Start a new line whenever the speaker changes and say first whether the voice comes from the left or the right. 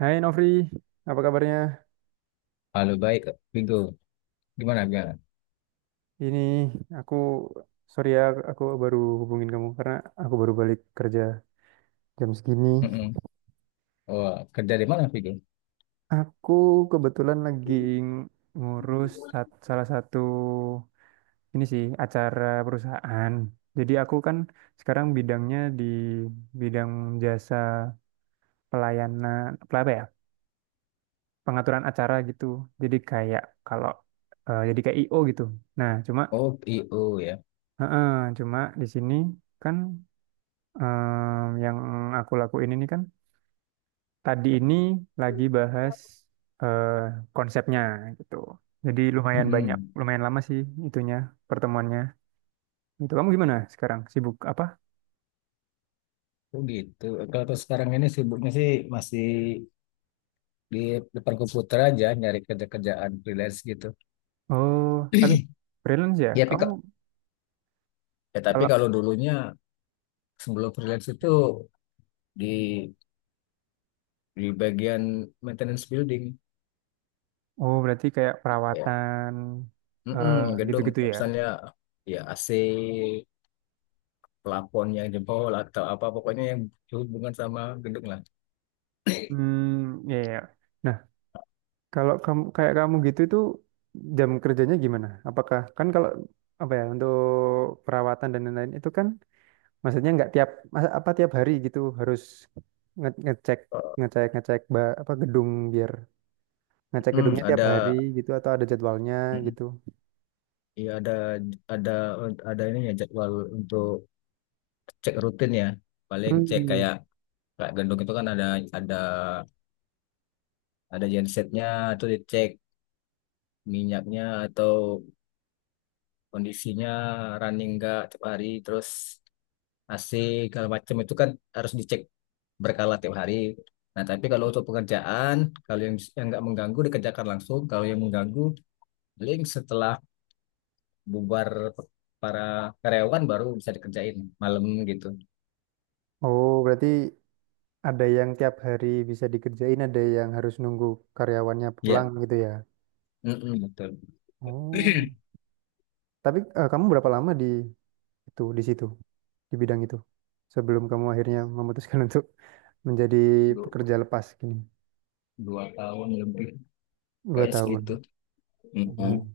right: Hai Novri, apa kabarnya?
left: Halo, baik, Vigo. Gimana, gimana?
right: Ini aku, sorry ya, aku baru hubungin kamu karena aku baru balik kerja jam segini.
left: Mm-mm. Oh, kerja di mana, Vigo?
right: Aku kebetulan lagi ng- ngurus salah satu ini sih acara perusahaan. Jadi aku kan sekarang bidangnya di bidang jasa pelayanan, apa ya? Pengaturan acara gitu. Jadi kayak kalau jadi kayak IO gitu. Nah,
left: Oh, PO ya.
right: eh, eh, cuma di sini kan. Yang aku lakuin ini kan tadi ini lagi bahas eh, konsepnya gitu. Jadi lumayan banyak,
left: Mm-mm.
right: lumayan lama sih itunya pertemuannya. Itu kamu gimana sekarang? Sibuk apa?
left: Oh gitu. Kalau tuh sekarang ini sibuknya sih masih di depan komputer aja nyari kerja-kerjaan freelance gitu.
right: Oh, tapi freelance ya?
left: Ya, tapi,
right: Kamu
left: ka- ya, tapi
right: kalau
left: kalau dulunya sebelum freelance itu di di bagian maintenance building
right: oh berarti kayak
left: ya.
right: perawatan
left: Mm-mm,
right: eh,
left: gedung
right: gitu-gitu ya?
left: misalnya ya AC, plafon yang jebol atau apa pokoknya yang berhubungan sama gedung lah.
right: Hmm, ya ya. Nah, kalau kamu kayak kamu gitu itu jam kerjanya gimana? Apakah kan kalau apa ya untuk perawatan dan lain-lain itu kan maksudnya nggak tiap apa tiap hari gitu harus ngecek ngecek ngecek apa gedung biar ngecek
left: Hmm,
right: gedungnya tiap
left: ada,
right: hari gitu atau ada jadwalnya
left: mm,
right: gitu.
left: iya, ada ada ini ya jadwal untuk cek rutin ya. Paling cek
right: Hmm.
left: kayak kayak gendong itu kan ada ada gensetnya, itu dicek minyaknya atau kondisinya running nggak tiap hari. Terus AC segala macam itu kan harus dicek berkala tiap hari. Nah, tapi kalau untuk pekerjaan, kalau yang nggak mengganggu dikerjakan langsung. Kalau yang mengganggu, paling setelah bubar para karyawan baru bisa dikerjain malam gitu.
right: Oh, berarti ada yang tiap hari bisa dikerjain, ada yang harus nunggu karyawannya
left: Ya,
right: pulang gitu ya.
left: mm-mm, betul.
right: Oh. Tapi kamu berapa lama di situ di bidang itu sebelum kamu akhirnya memutuskan untuk menjadi
left: Du-
right: pekerja lepas gini?
left: Dua tahun lebih
right: Dua
left: kayaknya segitu.
right: tahun.
left: Mm-mm.
right: Oh.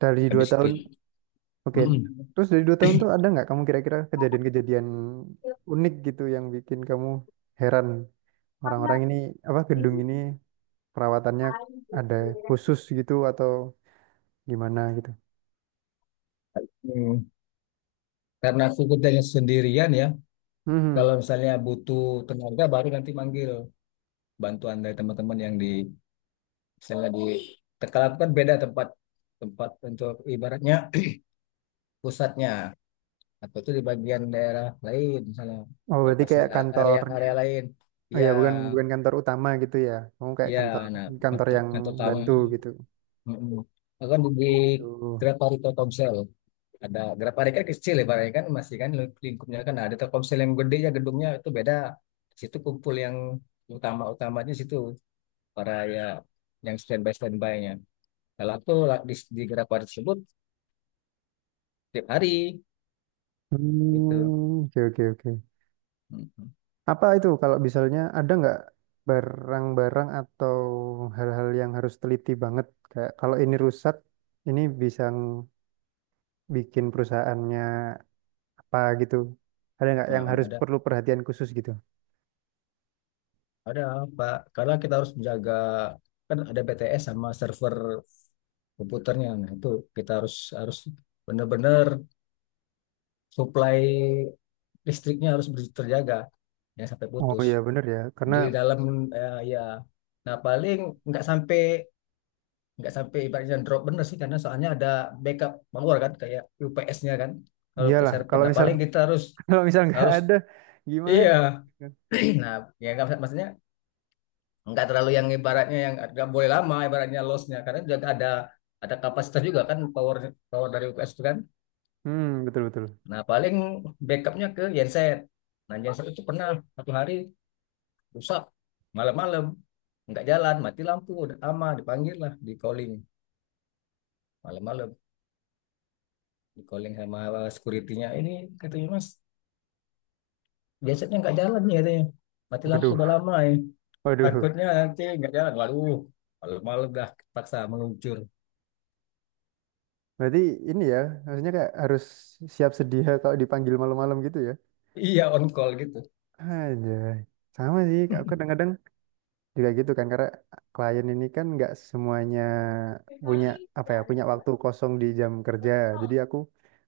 right: Dari dua
left: Habis
right: tahun
left: gitu.
right: Oke,
left: Mm-mm.
right: terus dari 2 tahun tuh ada nggak kamu kira-kira kejadian-kejadian unik gitu yang bikin kamu heran orang-orang ini apa gedung ini perawatannya ada khusus gitu atau gimana gitu?
left: Mm. Karena aku kerjanya sendirian ya. Kalau
right: Hmm,
left: misalnya butuh tenaga baru nanti manggil bantuan dari teman-teman yang di misalnya di Tekala kan beda tempat, tempat untuk ibaratnya pusatnya atau itu di bagian daerah lain, misalnya
right: oh berarti
left: lokasi
right: kayak kantornya,
left: area-area lain.
right: oh
left: Ya.
right: ya bukan bukan kantor utama gitu ya? Kamu kayak
left: Ya,
right: kantor
left: nah
right: kantor
left: faktor
right: yang
left: yang pertama,
right: bantu gitu?
left: mm Bahkan di
right: Oh gitu.
left: Graparita Telkomsel, ada Graparita kan kecil ya, barangnya kan masih kan lingkupnya kan. Nah, ada Telkomsel yang gede ya, gedungnya itu beda. Di situ kumpul yang utama-utamanya, di situ para ya yang standby standby-nya. Kalau aku di Graparita tersebut tiap hari gitu.
right: Hmm, oke oke oke.
left: Mm-mm.
right: Apa itu kalau misalnya ada nggak barang-barang atau hal-hal yang harus teliti banget kayak kalau ini rusak ini bisa bikin perusahaannya apa gitu. Ada nggak yang
left: Nah,
right: harus
left: ada
right: perlu perhatian khusus gitu?
left: Ada Pak, karena kita harus menjaga kan ada BTS sama server komputernya. Nah, itu kita harus harus benar-benar supply listriknya harus terjaga ya sampai
right: Oh
left: putus.
right: iya bener ya, karena
left: Di dalam ya, nah paling nggak sampai nggak sampai ibaratnya drop bener sih, karena soalnya ada backup power kan kayak UPS-nya kan kalau untuk
right: iyalah
left: server.
right: kalau
left: Nah,
right: misal
left: paling kita harus
right: kalau misal nggak
left: harus
right: ada
left: iya.
right: gimana?
left: Nah, ya nggak maksudnya nggak terlalu yang ibaratnya yang nggak boleh lama, ibaratnya lossnya, karena juga ada kapasitas juga kan, power power dari UKS itu kan.
right: Hmm, betul betul.
left: Nah paling backupnya ke genset. Nah, genset itu pernah satu hari rusak malam-malam nggak jalan, mati lampu udah aman, dipanggil lah, di calling malam-malam, di calling sama securitynya. Ini katanya mas, gensetnya nggak jalan nih katanya, mati lampu
right: Waduh
left: udah lama ya,
right: waduh.
left: takutnya nanti nggak jalan. Waduh, malam-malam dah paksa meluncur,
right: Berarti ini ya maksudnya kayak harus siap sedia kalau dipanggil malam-malam gitu ya?
left: iya on call gitu.
right: Aja sama sih. Aku kadang-kadang juga gitu kan, karena klien ini kan nggak semuanya punya, apa ya, punya waktu kosong di jam kerja. Jadi aku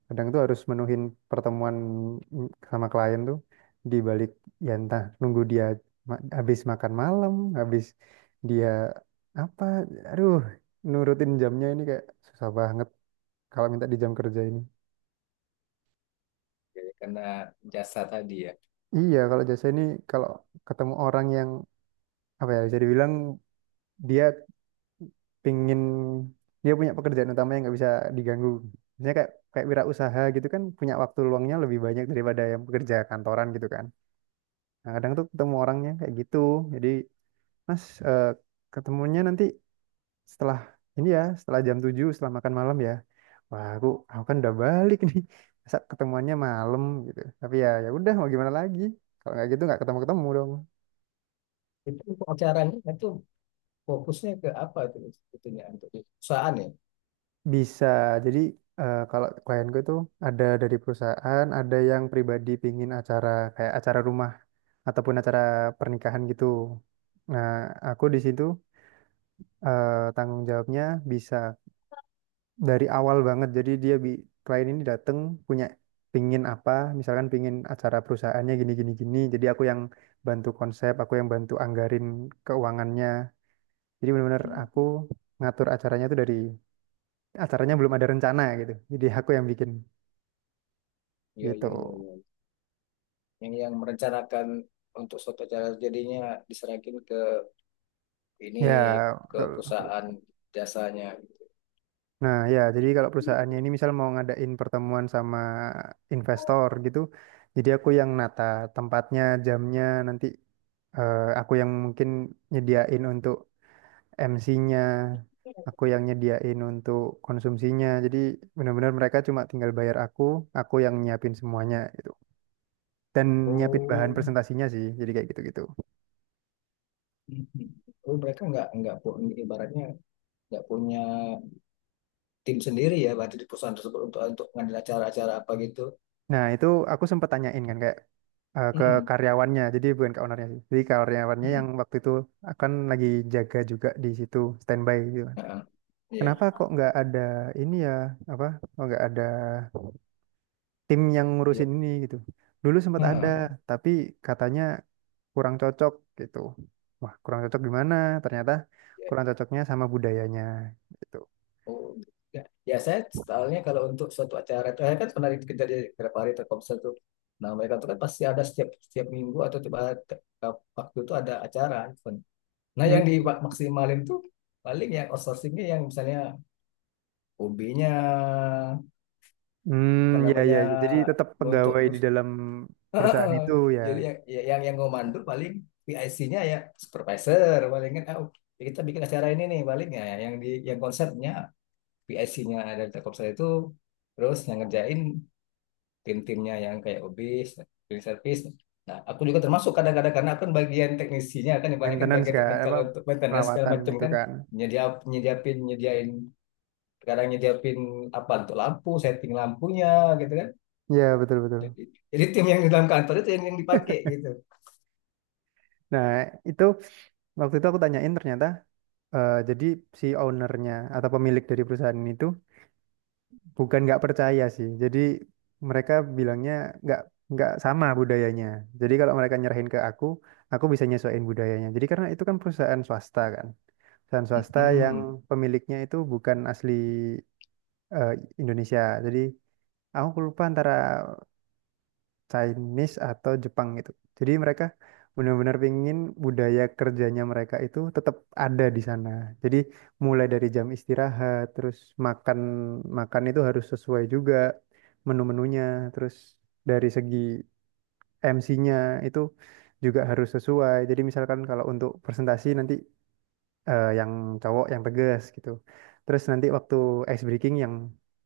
right: kadang tuh harus menuhin pertemuan sama klien tuh di balik, ya entah nunggu dia habis makan malam, habis dia apa, aduh, nurutin jamnya ini kayak susah banget kalau minta di jam kerja ini.
left: Jadi karena jasa tadi ya.
right: Iya, kalau jasa ini kalau ketemu orang yang apa ya, bisa dibilang dia pingin, dia punya pekerjaan utama yang nggak bisa diganggu. Misalnya kayak kayak wirausaha gitu kan, punya waktu luangnya lebih banyak daripada yang pekerja kantoran gitu kan. Nah, kadang tuh ketemu orangnya kayak gitu. Jadi, Mas, ketemunya nanti setelah ini ya, setelah jam 7, setelah makan malam ya. Wah, aku kan udah balik nih. Masa ketemuannya malam gitu. Tapi ya ya udah, mau gimana lagi? Kalau nggak gitu nggak ketemu-ketemu dong.
left: Itu acaranya itu fokusnya ke apa itu sebetulnya, untuk di perusahaan ya?
right: Bisa. Jadi kalau klienku itu ada dari perusahaan, ada yang pribadi pingin acara kayak acara rumah ataupun acara pernikahan gitu. Nah, aku di situ eh, tanggung jawabnya bisa dari awal banget. Jadi dia bi klien ini datang punya, pingin apa, misalkan pingin acara perusahaannya gini gini gini. Jadi aku yang bantu konsep, aku yang bantu anggarin keuangannya. Jadi benar-benar aku ngatur acaranya tuh dari acaranya belum ada rencana gitu. Jadi aku yang bikin.
left: Iya,
right: Gitu.
left: iya, iya, iya. Yang merencanakan untuk suatu acara jadinya diserahkan ke ini,
right: Ya,
left: ke
right: betul.
left: perusahaan jasanya.
right: Nah, ya, jadi kalau perusahaannya ini misal mau ngadain pertemuan sama investor gitu, jadi aku yang nata tempatnya, jamnya, nanti aku yang mungkin nyediain untuk MC-nya, aku yang nyediain untuk konsumsinya. Jadi benar-benar mereka cuma tinggal bayar aku yang nyiapin semuanya gitu. Dan nyiapin bahan
left: Oh,
right: presentasinya sih, jadi kayak gitu-gitu.
left: mhm. Oh, mereka nggak pu- ibaratnya nggak punya tim sendiri ya berarti di perusahaan tersebut, untuk ngambil acara-acara apa gitu.
right: Nah, itu aku sempat tanyain kan, kayak ke
left: Mhm,
right: karyawannya. Jadi bukan ke ownernya sih. Jadi karyawannya
left: mhm.
right: yang waktu itu akan lagi jaga juga di situ standby gitu kan.
left: Heeh, iya.
right: Kenapa kok nggak ada, ini ya, apa? Kok nggak ada tim yang
left: Iya.
right: ngurusin ini gitu. Dulu sempat ada,
left: Heeh.
right: tapi katanya kurang cocok gitu. Wah, kurang cocok gimana? Ternyata kurang cocoknya sama budayanya gitu.
left: Oh, ya, ya saya soalnya kalau untuk suatu acara itu, saya kan pernah kerja di beberapa hari Telkomsel tuh. Nah, mereka tuh kan pasti ada setiap setiap minggu atau tiap waktu itu ada acara event. Nah,
right: Hmm,
left: yang dimaksimalin tuh paling yang outsourcingnya, yang misalnya hobinya apa
right: hmm, ya
left: namanya
right: ya. Ya. Jadi tetap
left: untuk
right: pegawai di dalam perusahaan itu ya,
left: jadi yang ya, yang ngomandul paling PIC-nya ya, supervisor paling kan, ah, kita bikin acara ini nih, paling ya yang di, yang konsepnya PIC-nya dari Telkomsel itu, terus yang ngerjain tim-timnya yang kayak obis, cleaning service. Nah, aku juga termasuk kadang-kadang karena aku kan bagian teknisinya kan, ibaratnya kan
right: maintenance
left: bagian
right: kan
left: teknikal
right: apa,
left: untuk maintenance segala
right: perawatan
left: macam
right: gitu
left: kan,
right: kan.
left: nyedia nyediapin, nyediain, sekarang nyediapin apa untuk lampu, setting lampunya gitu kan.
right: Ya, betul betul.
left: Jadi tim yang di dalam kantor itu yang dipakai gitu.
right: Nah, itu waktu itu aku tanyain ternyata jadi si ownernya atau pemilik dari perusahaan itu bukan nggak percaya sih. Jadi mereka bilangnya nggak nggak sama budayanya. Jadi kalau mereka nyerahin ke aku bisa nyesuaiin budayanya. Jadi karena itu kan, perusahaan swasta yang
left: Mm-mm.
right: pemiliknya itu bukan asli eh, Indonesia. Jadi aku lupa antara Chinese atau Jepang gitu. Jadi mereka benar-benar pingin budaya kerjanya mereka itu tetap ada di sana. Jadi mulai dari jam istirahat, terus makan makan itu harus sesuai juga menu-menunya, terus dari segi MC-nya itu juga harus sesuai. Jadi misalkan kalau untuk presentasi nanti yang cowok yang tegas gitu. Terus nanti waktu ice breaking yang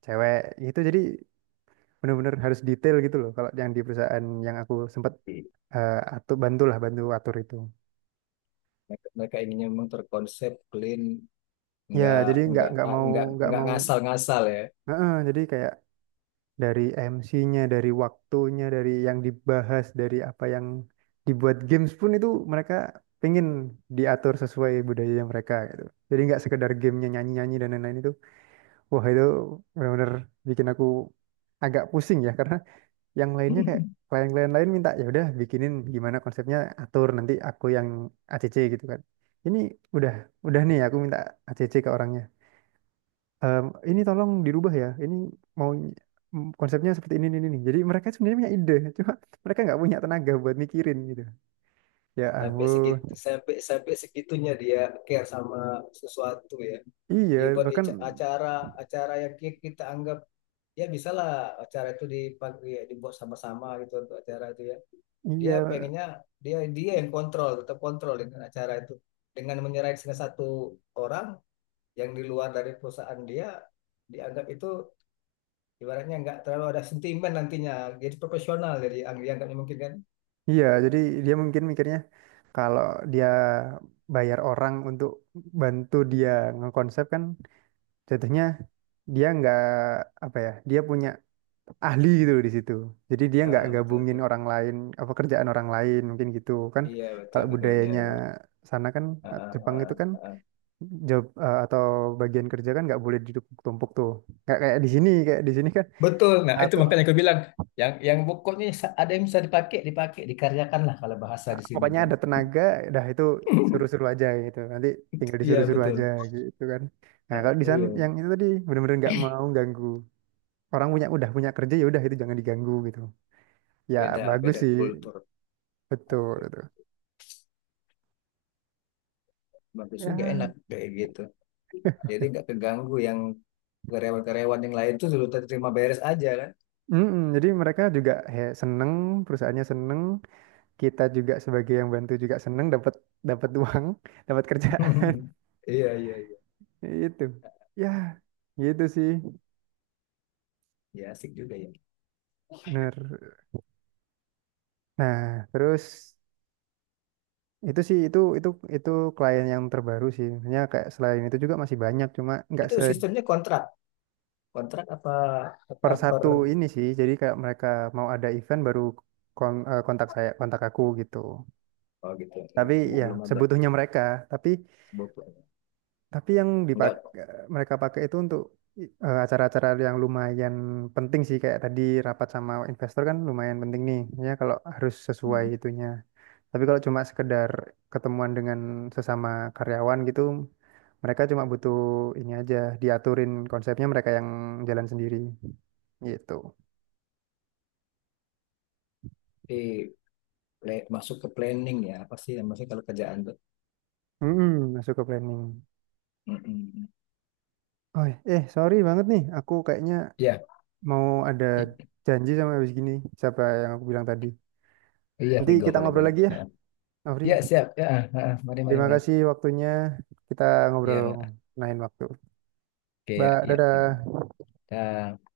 right: cewek, itu jadi benar-benar harus detail gitu loh kalau yang di perusahaan yang aku sempat atau bantulah bantu atur itu.
left: Mereka inginnya memang terkonsep clean,
right: Ya
left: nggak
right: jadi
left: nggak
right: nggak mau
left: nggak
right: nggak
left: nggak
right: mau.
left: ngasal-ngasal ya.
right: Heeh, jadi kayak dari MC-nya, dari waktunya, dari yang dibahas, dari apa yang dibuat games pun itu mereka pengen diatur sesuai budaya mereka gitu. Jadi nggak sekedar gamenya nyanyi nyanyi dan lain-lain itu. Wah, itu benar-benar bikin aku agak pusing ya karena yang lainnya kayak klien-klien lain minta ya udah, bikinin gimana konsepnya, atur, nanti aku yang ACC gitu kan. Ini udah udah nih aku minta ACC ke orangnya. Ehm, ini tolong dirubah ya, ini mau konsepnya seperti ini ini. Jadi mereka sebenarnya punya ide cuma mereka nggak punya tenaga buat mikirin gitu, ya
left: Sampai
right: ampun.
left: segitu, sampai sampai segitunya dia care sama sesuatu ya,
right: Iya
left: dibuat
right: bahkan.
left: acara, acara yang kita anggap ya bisalah, acara itu dipakai ya, dibuat sama-sama gitu untuk acara itu ya, dia
right: Iya
left: pengennya dia dia yang kontrol, tetap kontrol dengan acara itu, dengan menyerahkan salah satu orang yang di luar dari perusahaan dia, dianggap itu ibaratnya nggak terlalu ada sentimen nantinya, jadi profesional, jadi dianggapnya mungkin kan.
right: iya, jadi dia mungkin mikirnya kalau dia bayar orang untuk bantu dia ngekonsep kan, jatuhnya dia nggak, apa ya, dia punya ahli gitu loh di situ. Jadi dia nggak
left: Ah, betul
right: gabungin
left: betul.
right: orang lain apa kerjaan orang lain mungkin gitu kan.
left: Iya, betul
right: Kalau
left: betul ya,
right: budayanya
left: ya.
right: sana kan
left: Heeh,
right: Jepang
left: heeh,
right: itu kan,
left: heeh.
right: job atau bagian kerja kan nggak boleh ditumpuk-tumpuk tuh kayak kayak di sini, kayak di sini kan.
left: Betul. Nah, itu
right: Satu,
left: makanya aku bilang, yang pokoknya ada yang bisa dipakai, dipakai, dikaryakan lah kalau bahasa
right: ah,
left: di sini
right: pokoknya
left: kan.
right: ada tenaga dah, itu suruh-suruh aja gitu, nanti tinggal
left: Iya,
right: disuruh-suruh aja
left: betul.
right: gitu kan. Nah
left: Nah,
right: kalau di sana
left: iya,
right: yang itu tadi bener-bener nggak mau ganggu orang punya, udah punya kerja ya udah, itu jangan diganggu gitu. Ya
left: beda
right: bagus
left: beda
right: sih.
left: kultur.
right: Betul, betul.
left: Bagus juga, enak
right: Ya,
left: kayak gitu. Jadi nggak keganggu yang karyawan-karyawan yang lain tuh, sudah terima beres aja kan.
right: mm-mm. Jadi mereka juga, he, seneng, perusahaannya seneng, kita juga sebagai yang bantu juga seneng, dapat dapat uang, dapat kerja.
left: Iya, iya, iya.
right: Itu, ya, gitu sih,
left: Ya, asik juga ya.
right: bener. Nah, terus itu sih itu klien yang terbaru sih. Hanya kayak selain itu juga masih banyak, cuma nggak
left: Itu sistemnya kontrak. Kontrak apa, apa
right: per
left: per.
right: satu ini sih. Jadi kayak mereka mau ada event baru, kontak saya, kontak aku gitu.
left: Oh gitu.
right: Tapi
left: Enggak,
right: ya
left: belum ada
right: sebutuhnya mereka, tapi
left: sebut.
right: Tapi yang
left: Enggak.
right: mereka pakai itu untuk acara-acara yang lumayan penting sih kayak tadi, rapat sama investor kan lumayan penting nih ya, kalau harus sesuai itunya. Tapi kalau cuma sekedar ketemuan dengan sesama karyawan gitu, mereka cuma butuh ini aja, diaturin konsepnya, mereka yang jalan sendiri gitu.
left: Tapi masuk ke planning ya, apa sih yang maksudnya kalau kerjaan tuh.
right: Mm-mm, masuk ke planning.
left: Mm-mm.
right: Oh, sorry banget nih, aku kayaknya
left: Ya,
right: mau ada
left: i-
right: janji sama habis gini, siapa yang aku bilang tadi.
left: iya
right: Nanti
left: Vigo,
right: kita
left: boleh
right: ngobrol
left: boleh
right: lagi ya,
left: ya.
right: Afri.
left: Ya, siap ya, mari mari
right: Terima
left: mari
right: kasih waktunya. Kita ngobrol
left: ya Ma.
right: lain waktu.
left: Oke ya,
right: Mbak,
left: iya Vigo.
right: dadah.
left: Dah.